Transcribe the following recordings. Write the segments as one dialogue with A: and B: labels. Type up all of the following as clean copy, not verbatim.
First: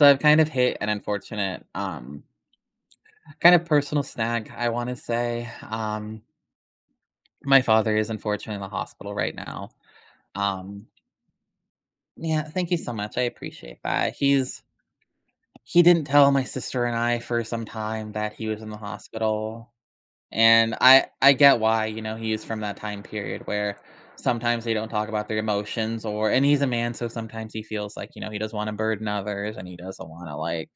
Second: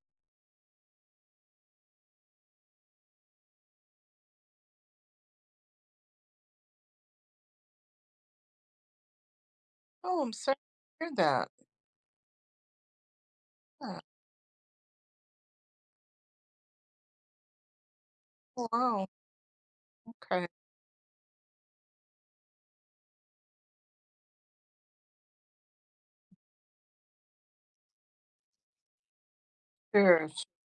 A: So I've kind of hit an unfortunate, kind of personal snag, I want to say. My father is unfortunately in the hospital right now.
B: Oh, I'm sorry
A: Um,
B: to hear that.
A: yeah, thank you so much. I appreciate
B: Yeah.
A: that. He didn't tell my sister and I for some time that he was
B: Oh,
A: in the
B: wow.
A: hospital,
B: Okay.
A: and I get why. You know, he is from that time period where sometimes they don't talk about their emotions, or and he's a man, so sometimes he feels like he doesn't want to burden others, and he doesn't want
B: Sure.
A: to like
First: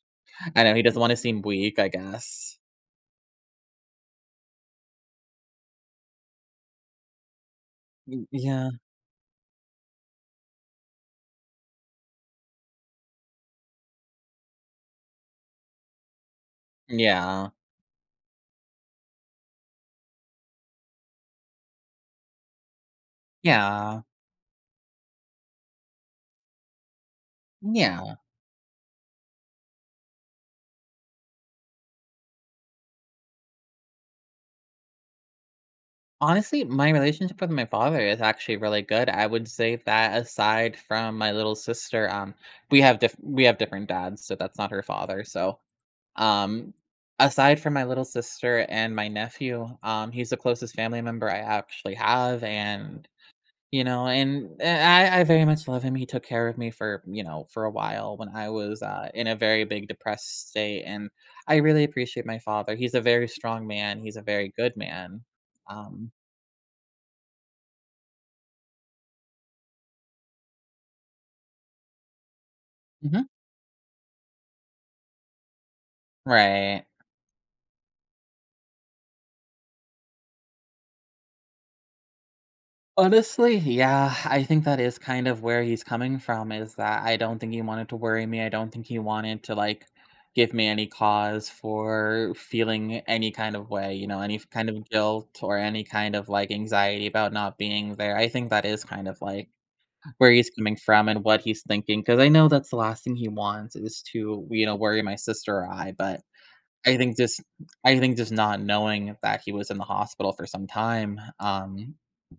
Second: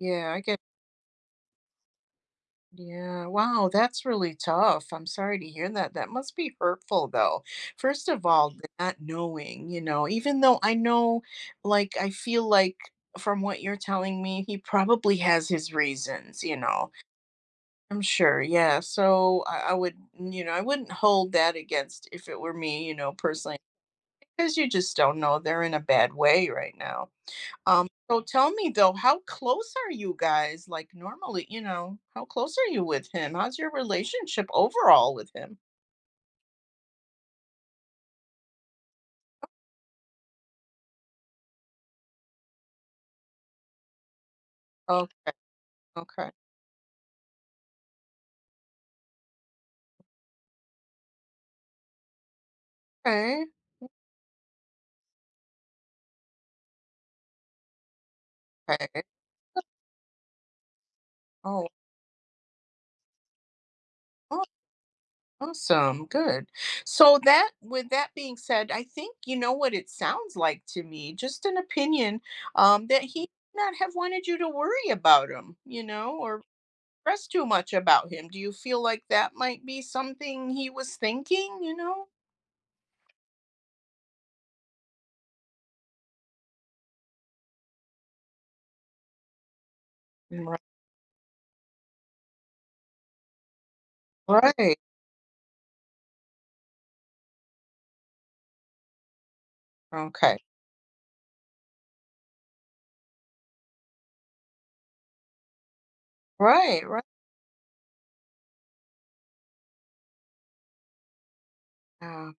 B: Yeah, I get.
A: I know he doesn't want to seem weak, I guess.
B: Yeah. Wow, that's really tough. I'm sorry to hear that. That must be hurtful, though. First of
A: Y-
B: all,
A: Yeah.
B: not knowing, you know, even though I know, like, I feel like from what you're telling me, he probably has his reasons, you know.
A: Yeah.
B: I'm sure. Yeah. So I would, you know, I wouldn't hold that against if it were me, you know, personally,
A: Yeah.
B: because you just don't know. They're in a bad way right now. Um,
A: Yeah.
B: so tell me though, how close are you guys? Like normally, you know, how close are you with him? How's your relationship overall with him?
A: Honestly, my relationship with my father is actually really good. I would say that aside from my little sister, we have different dads, so that's not her father.
B: Okay,
A: So,
B: okay,
A: um, aside from my little sister and my nephew, he's the closest family member I actually have, and
B: okay,
A: you know, I very much love him. He took care of me for, you know, for a while when I was,
B: okay.
A: in a very big depressed state, and I
B: Oh,
A: really appreciate my father. He's a very strong man, he's a
B: aw-
A: very good man.
B: awesome,
A: Um.
B: good. So that, with that being said, I think you know what it sounds like to me. Just an opinion, that he
A: Mhm.
B: may not have wanted you to worry about him, you know, or
A: Right.
B: stress too much about him. Do you feel like that might be something he was thinking? You know,
A: Honestly, yeah, I think that is kind of where he's coming from, is that I don't think he wanted to worry me. I don't think he wanted to like give
B: right?
A: me any cause for feeling any kind of way, you know, kind
B: Right.
A: of guilt or any kind of like anxiety about not being there. I think that is kind of like where
B: Okay.
A: he's coming from and what he's thinking, because I know that's the last thing he wants is to, you know, worry my sister or I, but
B: Right,
A: I
B: right.
A: think just I think just not knowing that he was in the hospital for some time.
B: Yeah.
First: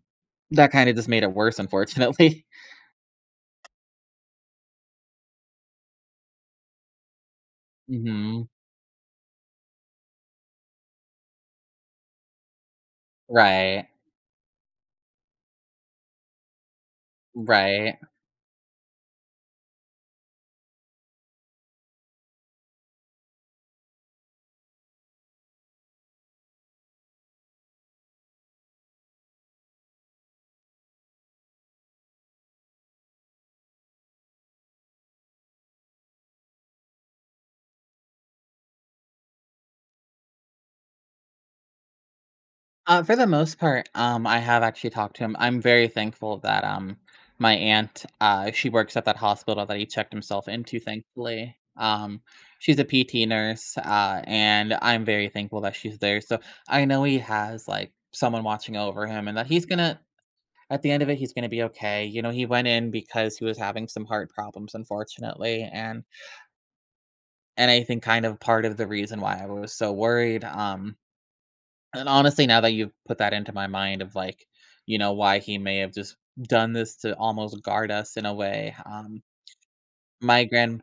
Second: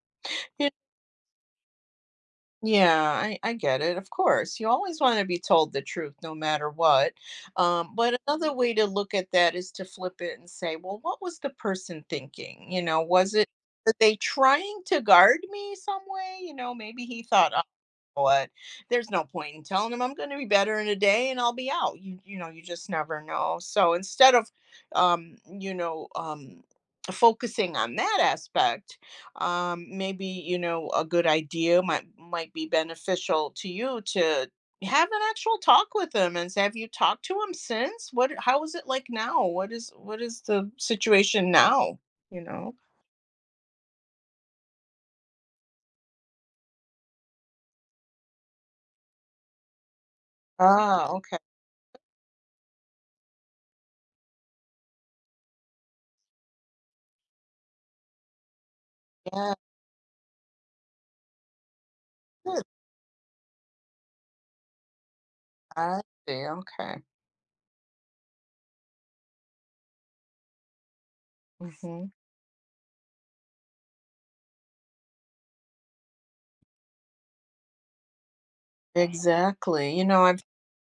B: You-
A: That kinda just made it worse, unfortunately.
B: Yeah, I get it. Of course, you always want to be told the truth no matter what. But
A: Mhm.
B: another way to look at that is to flip it and say, well, what was the person thinking? You know, was it,
A: Right.
B: were they trying to guard me some way? You know, maybe he thought
A: Right.
B: what? There's no point in telling them I'm going to be better in a day and I'll be out. You know, you just never know. So instead of um, you know, um focusing on that aspect, maybe, you know, a good idea might be beneficial to you to have an actual talk with him and say have you talked to him since, what, how is it like now, what is, what is the situation now, you know.
A: For the most part, I have actually talked to him. I'm very thankful that, my aunt, she works at that hospital that he checked himself into,
B: Ah, okay,
A: thankfully. She's a PT nurse, and I'm very thankful that she's there, so I know he has, like, someone watching over him and that
B: yeah,
A: he's gonna at the end of it, he's gonna be okay. You know, he
B: good.
A: went in because he was having some heart problems, unfortunately,
B: I
A: and
B: see, okay.
A: And I think kind of part of the reason why I was so worried, and
B: Hmm.
A: honestly, now that you've put that into my mind of like, you know, why he may have just done this to almost guard us in a way.
B: Exactly. You know, I've
A: My grand,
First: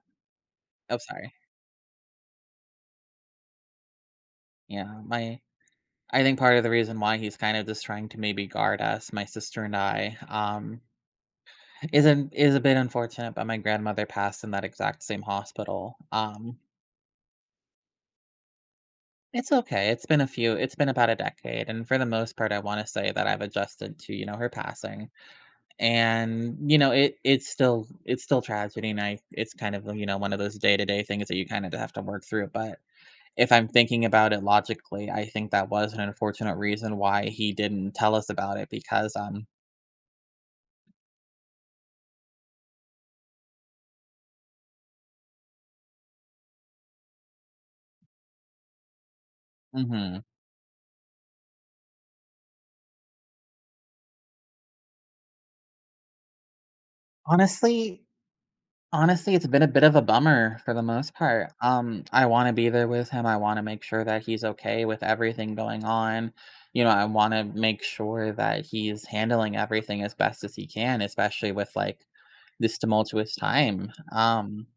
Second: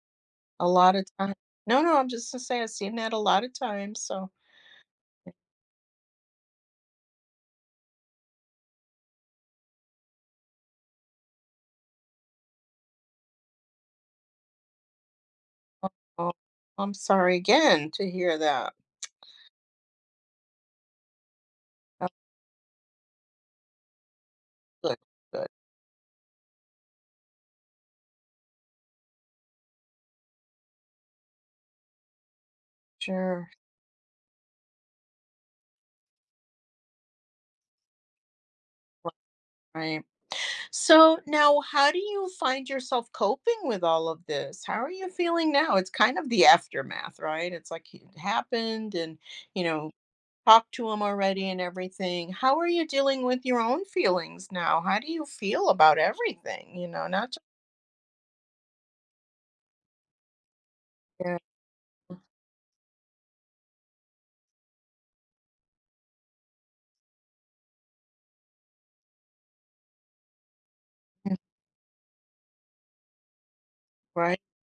B: a lot
A: oh,
B: of
A: sorry.
B: times. No, no, I'm just to say I've seen that a lot of times. So
A: Yeah. I think part of the reason why he's kind of just trying to maybe guard us, my sister and I, isn't is a bit unfortunate, but my grandmother passed in that exact same
B: oh,
A: hospital.
B: oh, I'm sorry again to hear that.
A: It's okay. It's been a few. It's been about a decade, and for the
B: Oh,
A: most part, I want to say that I've adjusted to, you know, her
B: good,
A: passing.
B: good.
A: And, you know, it's still tragedy, and I it's kind of, you know, one of those day-to-day things that you kinda have to work through, but
B: Sure.
A: if I'm thinking about it logically, I think that was an unfortunate reason why he didn't tell us about it, because
B: Right. So now, how do you find yourself coping with all of this? How are you feeling now? It's kind of the aftermath, right? It's like it happened and, you know,
A: mhm.
B: talked to him already and everything. How are you dealing with your own feelings now? How do you feel about everything? You know, not just,
A: Honestly honestly, it's been a bit of a bummer for the most
B: yeah,
A: part. I wanna be there with him, I wanna make sure that he's okay with everything going on. You know, I wanna make sure that he's handling everything as best as he can, especially with, like, this tumultuous time.
B: right.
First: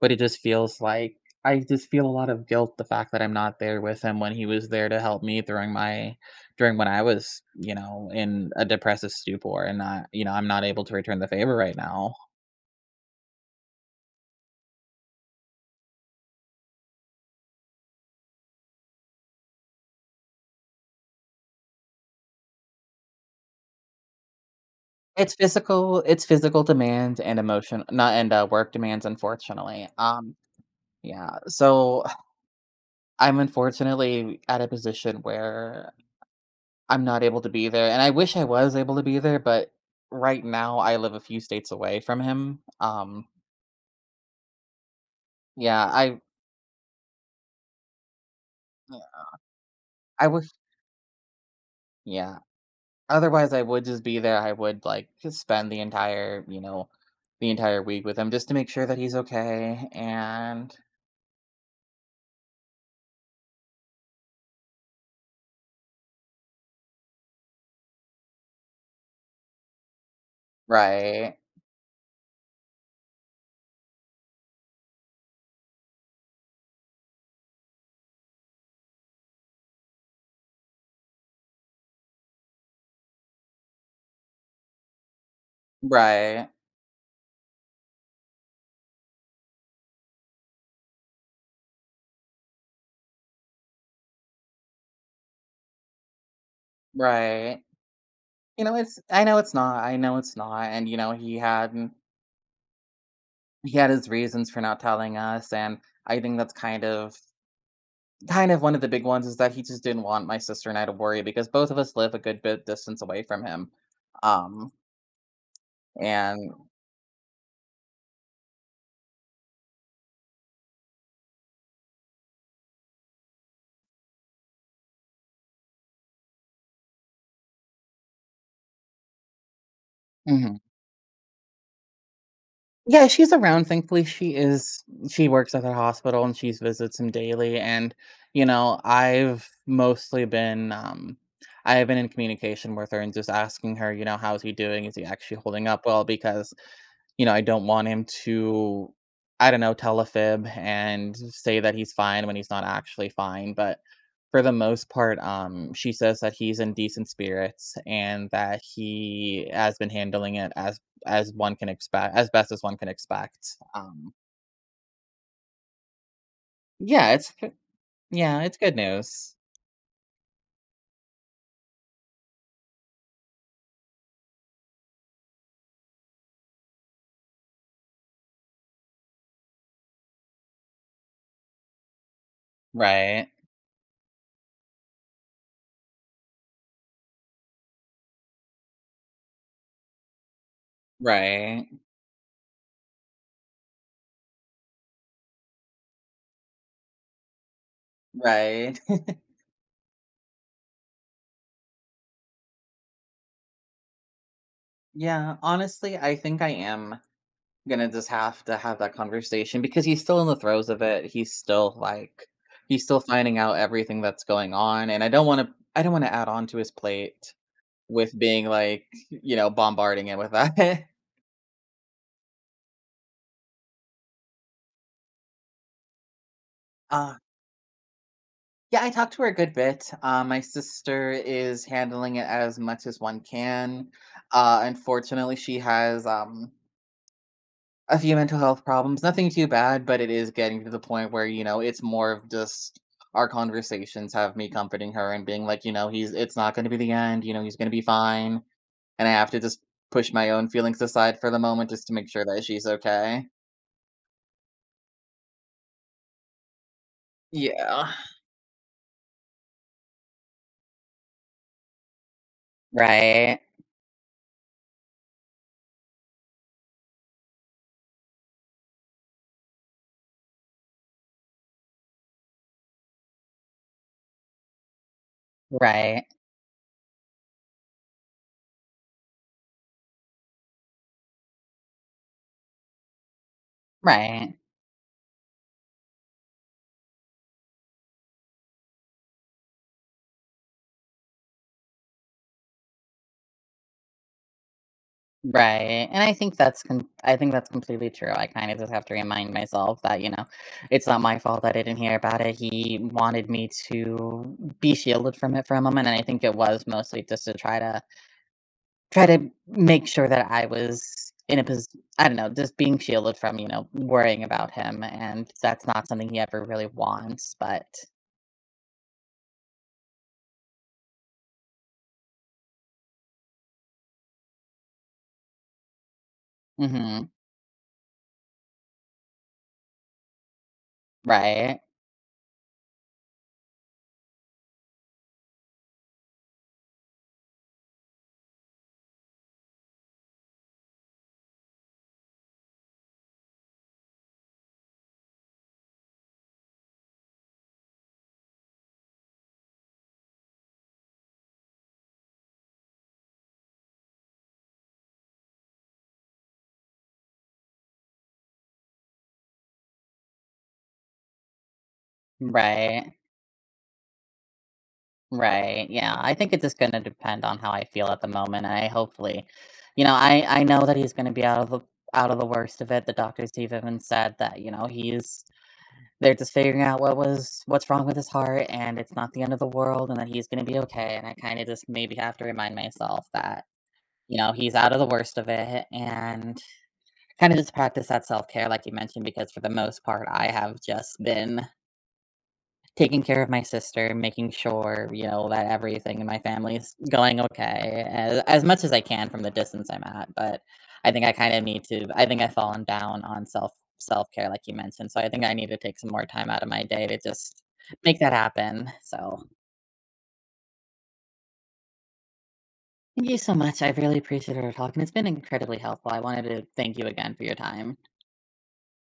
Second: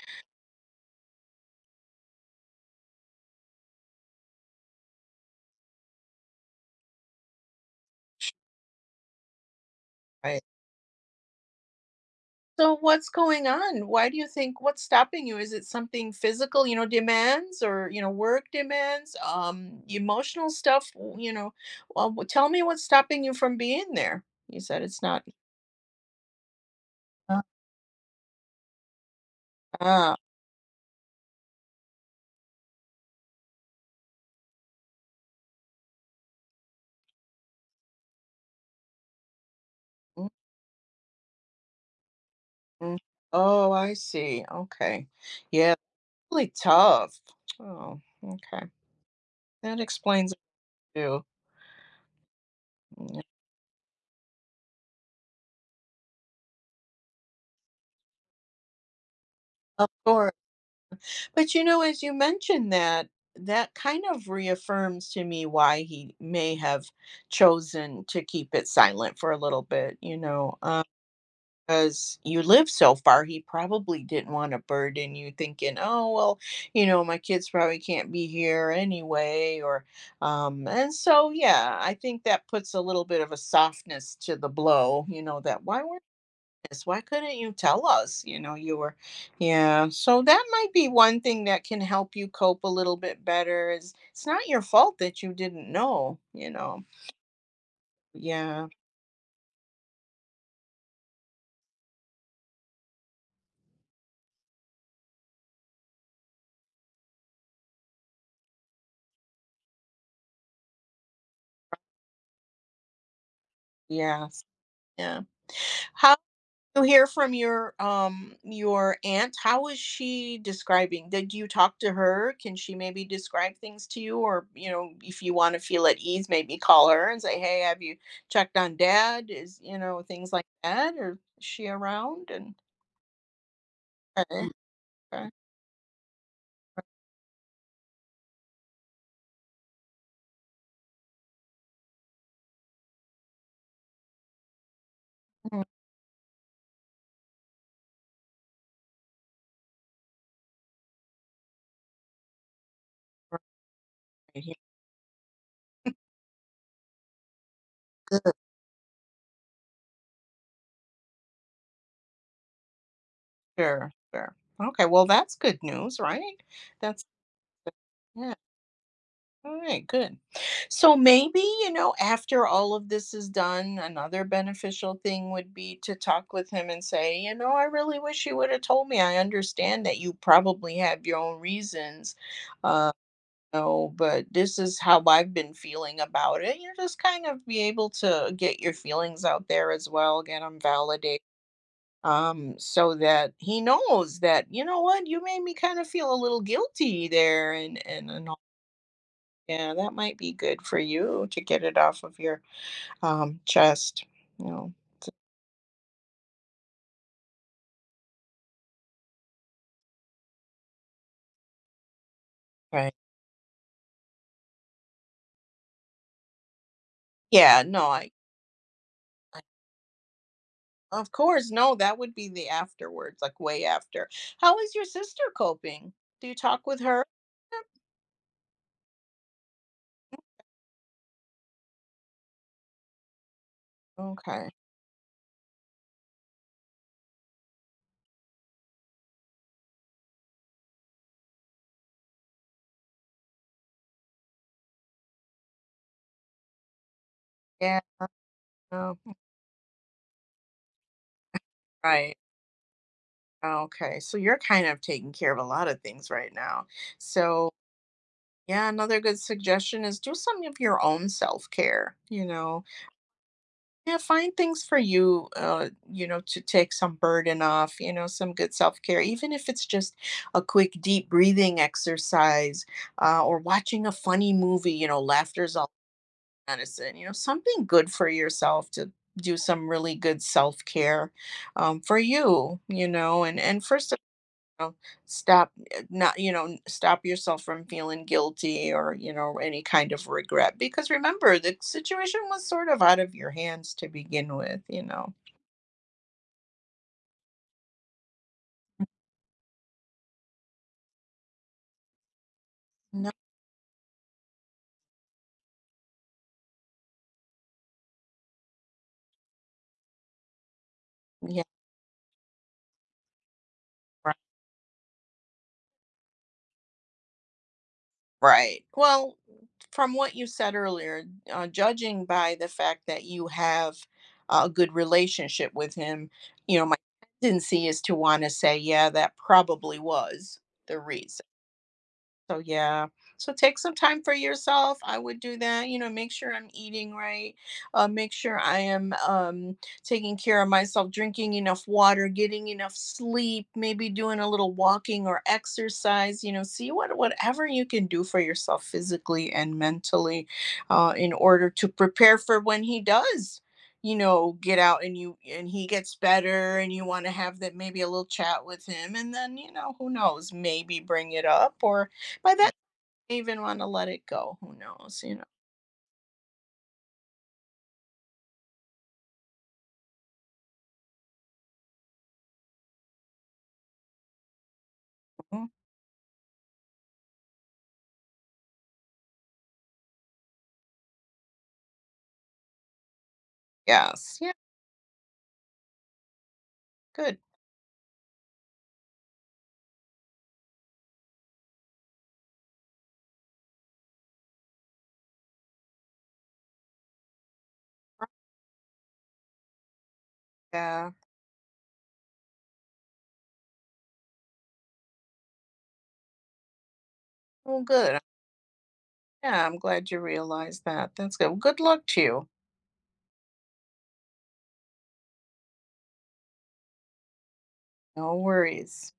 A: But it just feels like I just feel a lot of guilt, the fact that I'm not there with him when he was there to help me during my during when I was, you know, in a depressive stupor, and not, you know,
B: Right.
A: I'm not able to return the favor right now.
B: So what's going on? Why do you think, what's stopping you? Is it something physical, you know, demands or, you know, work demands, emotional stuff, you know, well, tell me what's stopping you from being there. You said it's not.
A: It's physical demands and
B: Uh,
A: emotion, not and work demands. Unfortunately,
B: Ah,
A: yeah. So I'm unfortunately at a position where I'm not able to be there, and I wish I was able to be there, but right now I live a few states away from him.
B: mm-mm. Oh, I see. Okay. Yeah,
A: Yeah,
B: really tough. Oh, okay. That
A: I
B: explains it
A: wish,
B: too.
A: yeah.
B: Mm, yeah.
A: Otherwise, I would just be there. I would like just spend the entire, you know, the entire week with him just to make sure that he's
B: Of
A: okay.
B: course.
A: And
B: But you know, as you mentioned that, that kind of reaffirms to me why he may have chosen to keep it silent for a little bit, you know,
A: right,
B: because you live so far, he probably didn't want to burden you thinking, oh, well, you know, my kids probably can't be here anyway. Or, and so, yeah, I think that puts a little bit of a softness to the blow, you know, that why weren't
A: right,
B: this? Why couldn't you tell us? You know, you were, yeah. So that might be one thing that can help you cope a little bit better. Is it's not your fault that you didn't know. You know,
A: right. You
B: yeah,
A: know, it's I know it's not. I know it's not. And you know, he had his reasons for not telling us, and I think that's kind of one of the big ones is that he just didn't want my sister and I to worry because both of us live a good bit distance away from him.
B: yeah,
A: Um,
B: yeah. How
A: and
B: do you hear from your aunt? How is she describing? Did you talk to her? Can she maybe describe things to you, or you know, if you want to feel at ease, maybe call her and say, "Hey, have you checked on Dad?" Is, you know, things like
A: mhm.
B: that, or is she around and?
A: Yeah, she's around. Thankfully, she is.
B: Okay.
A: She works at the hospital and she visits him daily. And you know, I've mostly been. I have been in communication with her and just asking her, you know, how's he doing? Is he actually
B: Mm,
A: holding up well? Because you know, I don't want him to, I don't know, tell a fib and say that he's fine when he's not actually fine. But for
B: yeah,
A: the most part, she says that he's in decent spirits
B: good.
A: and that he has been handling it as as best as one can expect.
B: Sure, sure. Okay, well, that's good news, right? That's,
A: Yeah, it's
B: yeah.
A: yeah, it's good news.
B: All right, good. So maybe, you know, after all of this is done, another beneficial thing would be to talk with him and say, you know, I really wish you would have told me. I understand that you probably have your own reasons. Uh,
A: Right,
B: no, but this is how I've been feeling about it. You know, just kind of be able to get your feelings out there as well, get them validated,
A: right,
B: so that he knows that you know what, you made me kind of feel a little guilty there, and and all.
A: right.
B: Yeah, that might be good for you to get it off of your, chest. You know,
A: Yeah, honestly, I think I am gonna just have to have that conversation because he's still in the throes of it. He's
B: right?
A: still finding out everything that's going on, and I don't want to add on to his plate
B: Yeah, no, I,
A: with being like, you
B: I
A: know, bombarding it with that.
B: of course, no, that would be the afterwards, like way after. How is your sister coping? Do you talk with her?
A: Uh, yeah, I talked to her a good bit. My sister is handling it as much as one can.
B: Okay.
A: Unfortunately, she has a few mental health problems, nothing too bad, but it is getting to the point where, you know, it's more of just our conversations have me comforting her and being like, you know, he's it's not gonna be the end, you know, he's gonna
B: Yeah.
A: be fine,
B: No,
A: and I have to just push my own feelings aside for the moment just to make
B: right.
A: sure that she's okay.
B: Okay. So you're kind of taking care of a lot of things right now. So
A: Yeah.
B: yeah, another good suggestion is do some of your own self-care, you know.
A: Right.
B: Yeah, find things for you, you know, to take some burden off, you know, some good self-care, even if it's just a quick deep breathing exercise, or watching a funny movie, you know, laughter's all
A: Right.
B: medicine, you know, something good for yourself to do some really good self-care, for you, you know, and first
A: Right.
B: know, stop not, you know, stop yourself from feeling guilty or you know any kind of regret, because remember the situation was sort of out of your hands to begin with, you know.
A: Right, and I think that's com I think that's completely true, I kinda just have to remind myself that, you know, it's not my fault that I didn't hear about it, he
B: No,
A: wanted me to be shielded from it for a moment, and I think it was mostly just to try to try to make sure that I was in
B: yeah,
A: a position. I don't know, just being shielded from, you know,
B: right,
A: worrying about him, and that's not something he ever really wants, but
B: right. Well, from what you said earlier, judging by the fact that you have a good relationship with him, you know, my
A: mhm.
B: tendency is to want to say yeah, that probably was the reason.
A: Right.
B: So yeah, so take some time for yourself. I would do that. You know, make sure I'm eating right. Make sure I am, taking care of myself, drinking enough water, getting enough sleep, maybe doing a little walking or exercise. You know, see what, whatever you can do for yourself physically and mentally, in order to prepare for when he does, you know, get out and you, and he gets better and you want to have that, maybe a little chat with him, and then you know who knows, maybe bring it up, or by that
A: Right.
B: I even want to let it go. Who knows? You
A: Right, yeah, I think it's just gonna depend on how I feel at the moment. I hopefully, you know, I know that he's gonna be out of the worst of it, the doctors have even said that, you know, he's
B: know.
A: they're just figuring out what's wrong with his heart, and it's not the end of the world, and that he's gonna be okay, and I kinda just maybe have to remind myself that, you
B: Yes. Yeah.
A: know, he's out of the worst of it, and
B: Good.
A: kinda just practice that self-care like you mentioned, because for the most part, I have just been taking care of my sister, making sure, you know, that everything in my family is going okay, as much as I can from the distance I'm at, but I
B: Yeah.
A: think I kinda need to I've fallen down on self-care, like you mentioned, so I think I need to take some more time out of my day to just
B: Well, good.
A: make that happen, so,
B: Yeah. I'm glad you realized that. That's good. Well, good luck to you.
A: thank you so much, I really appreciated our talk, and it's been incredibly helpful, I wanted to thank you again for your time.
B: No worries.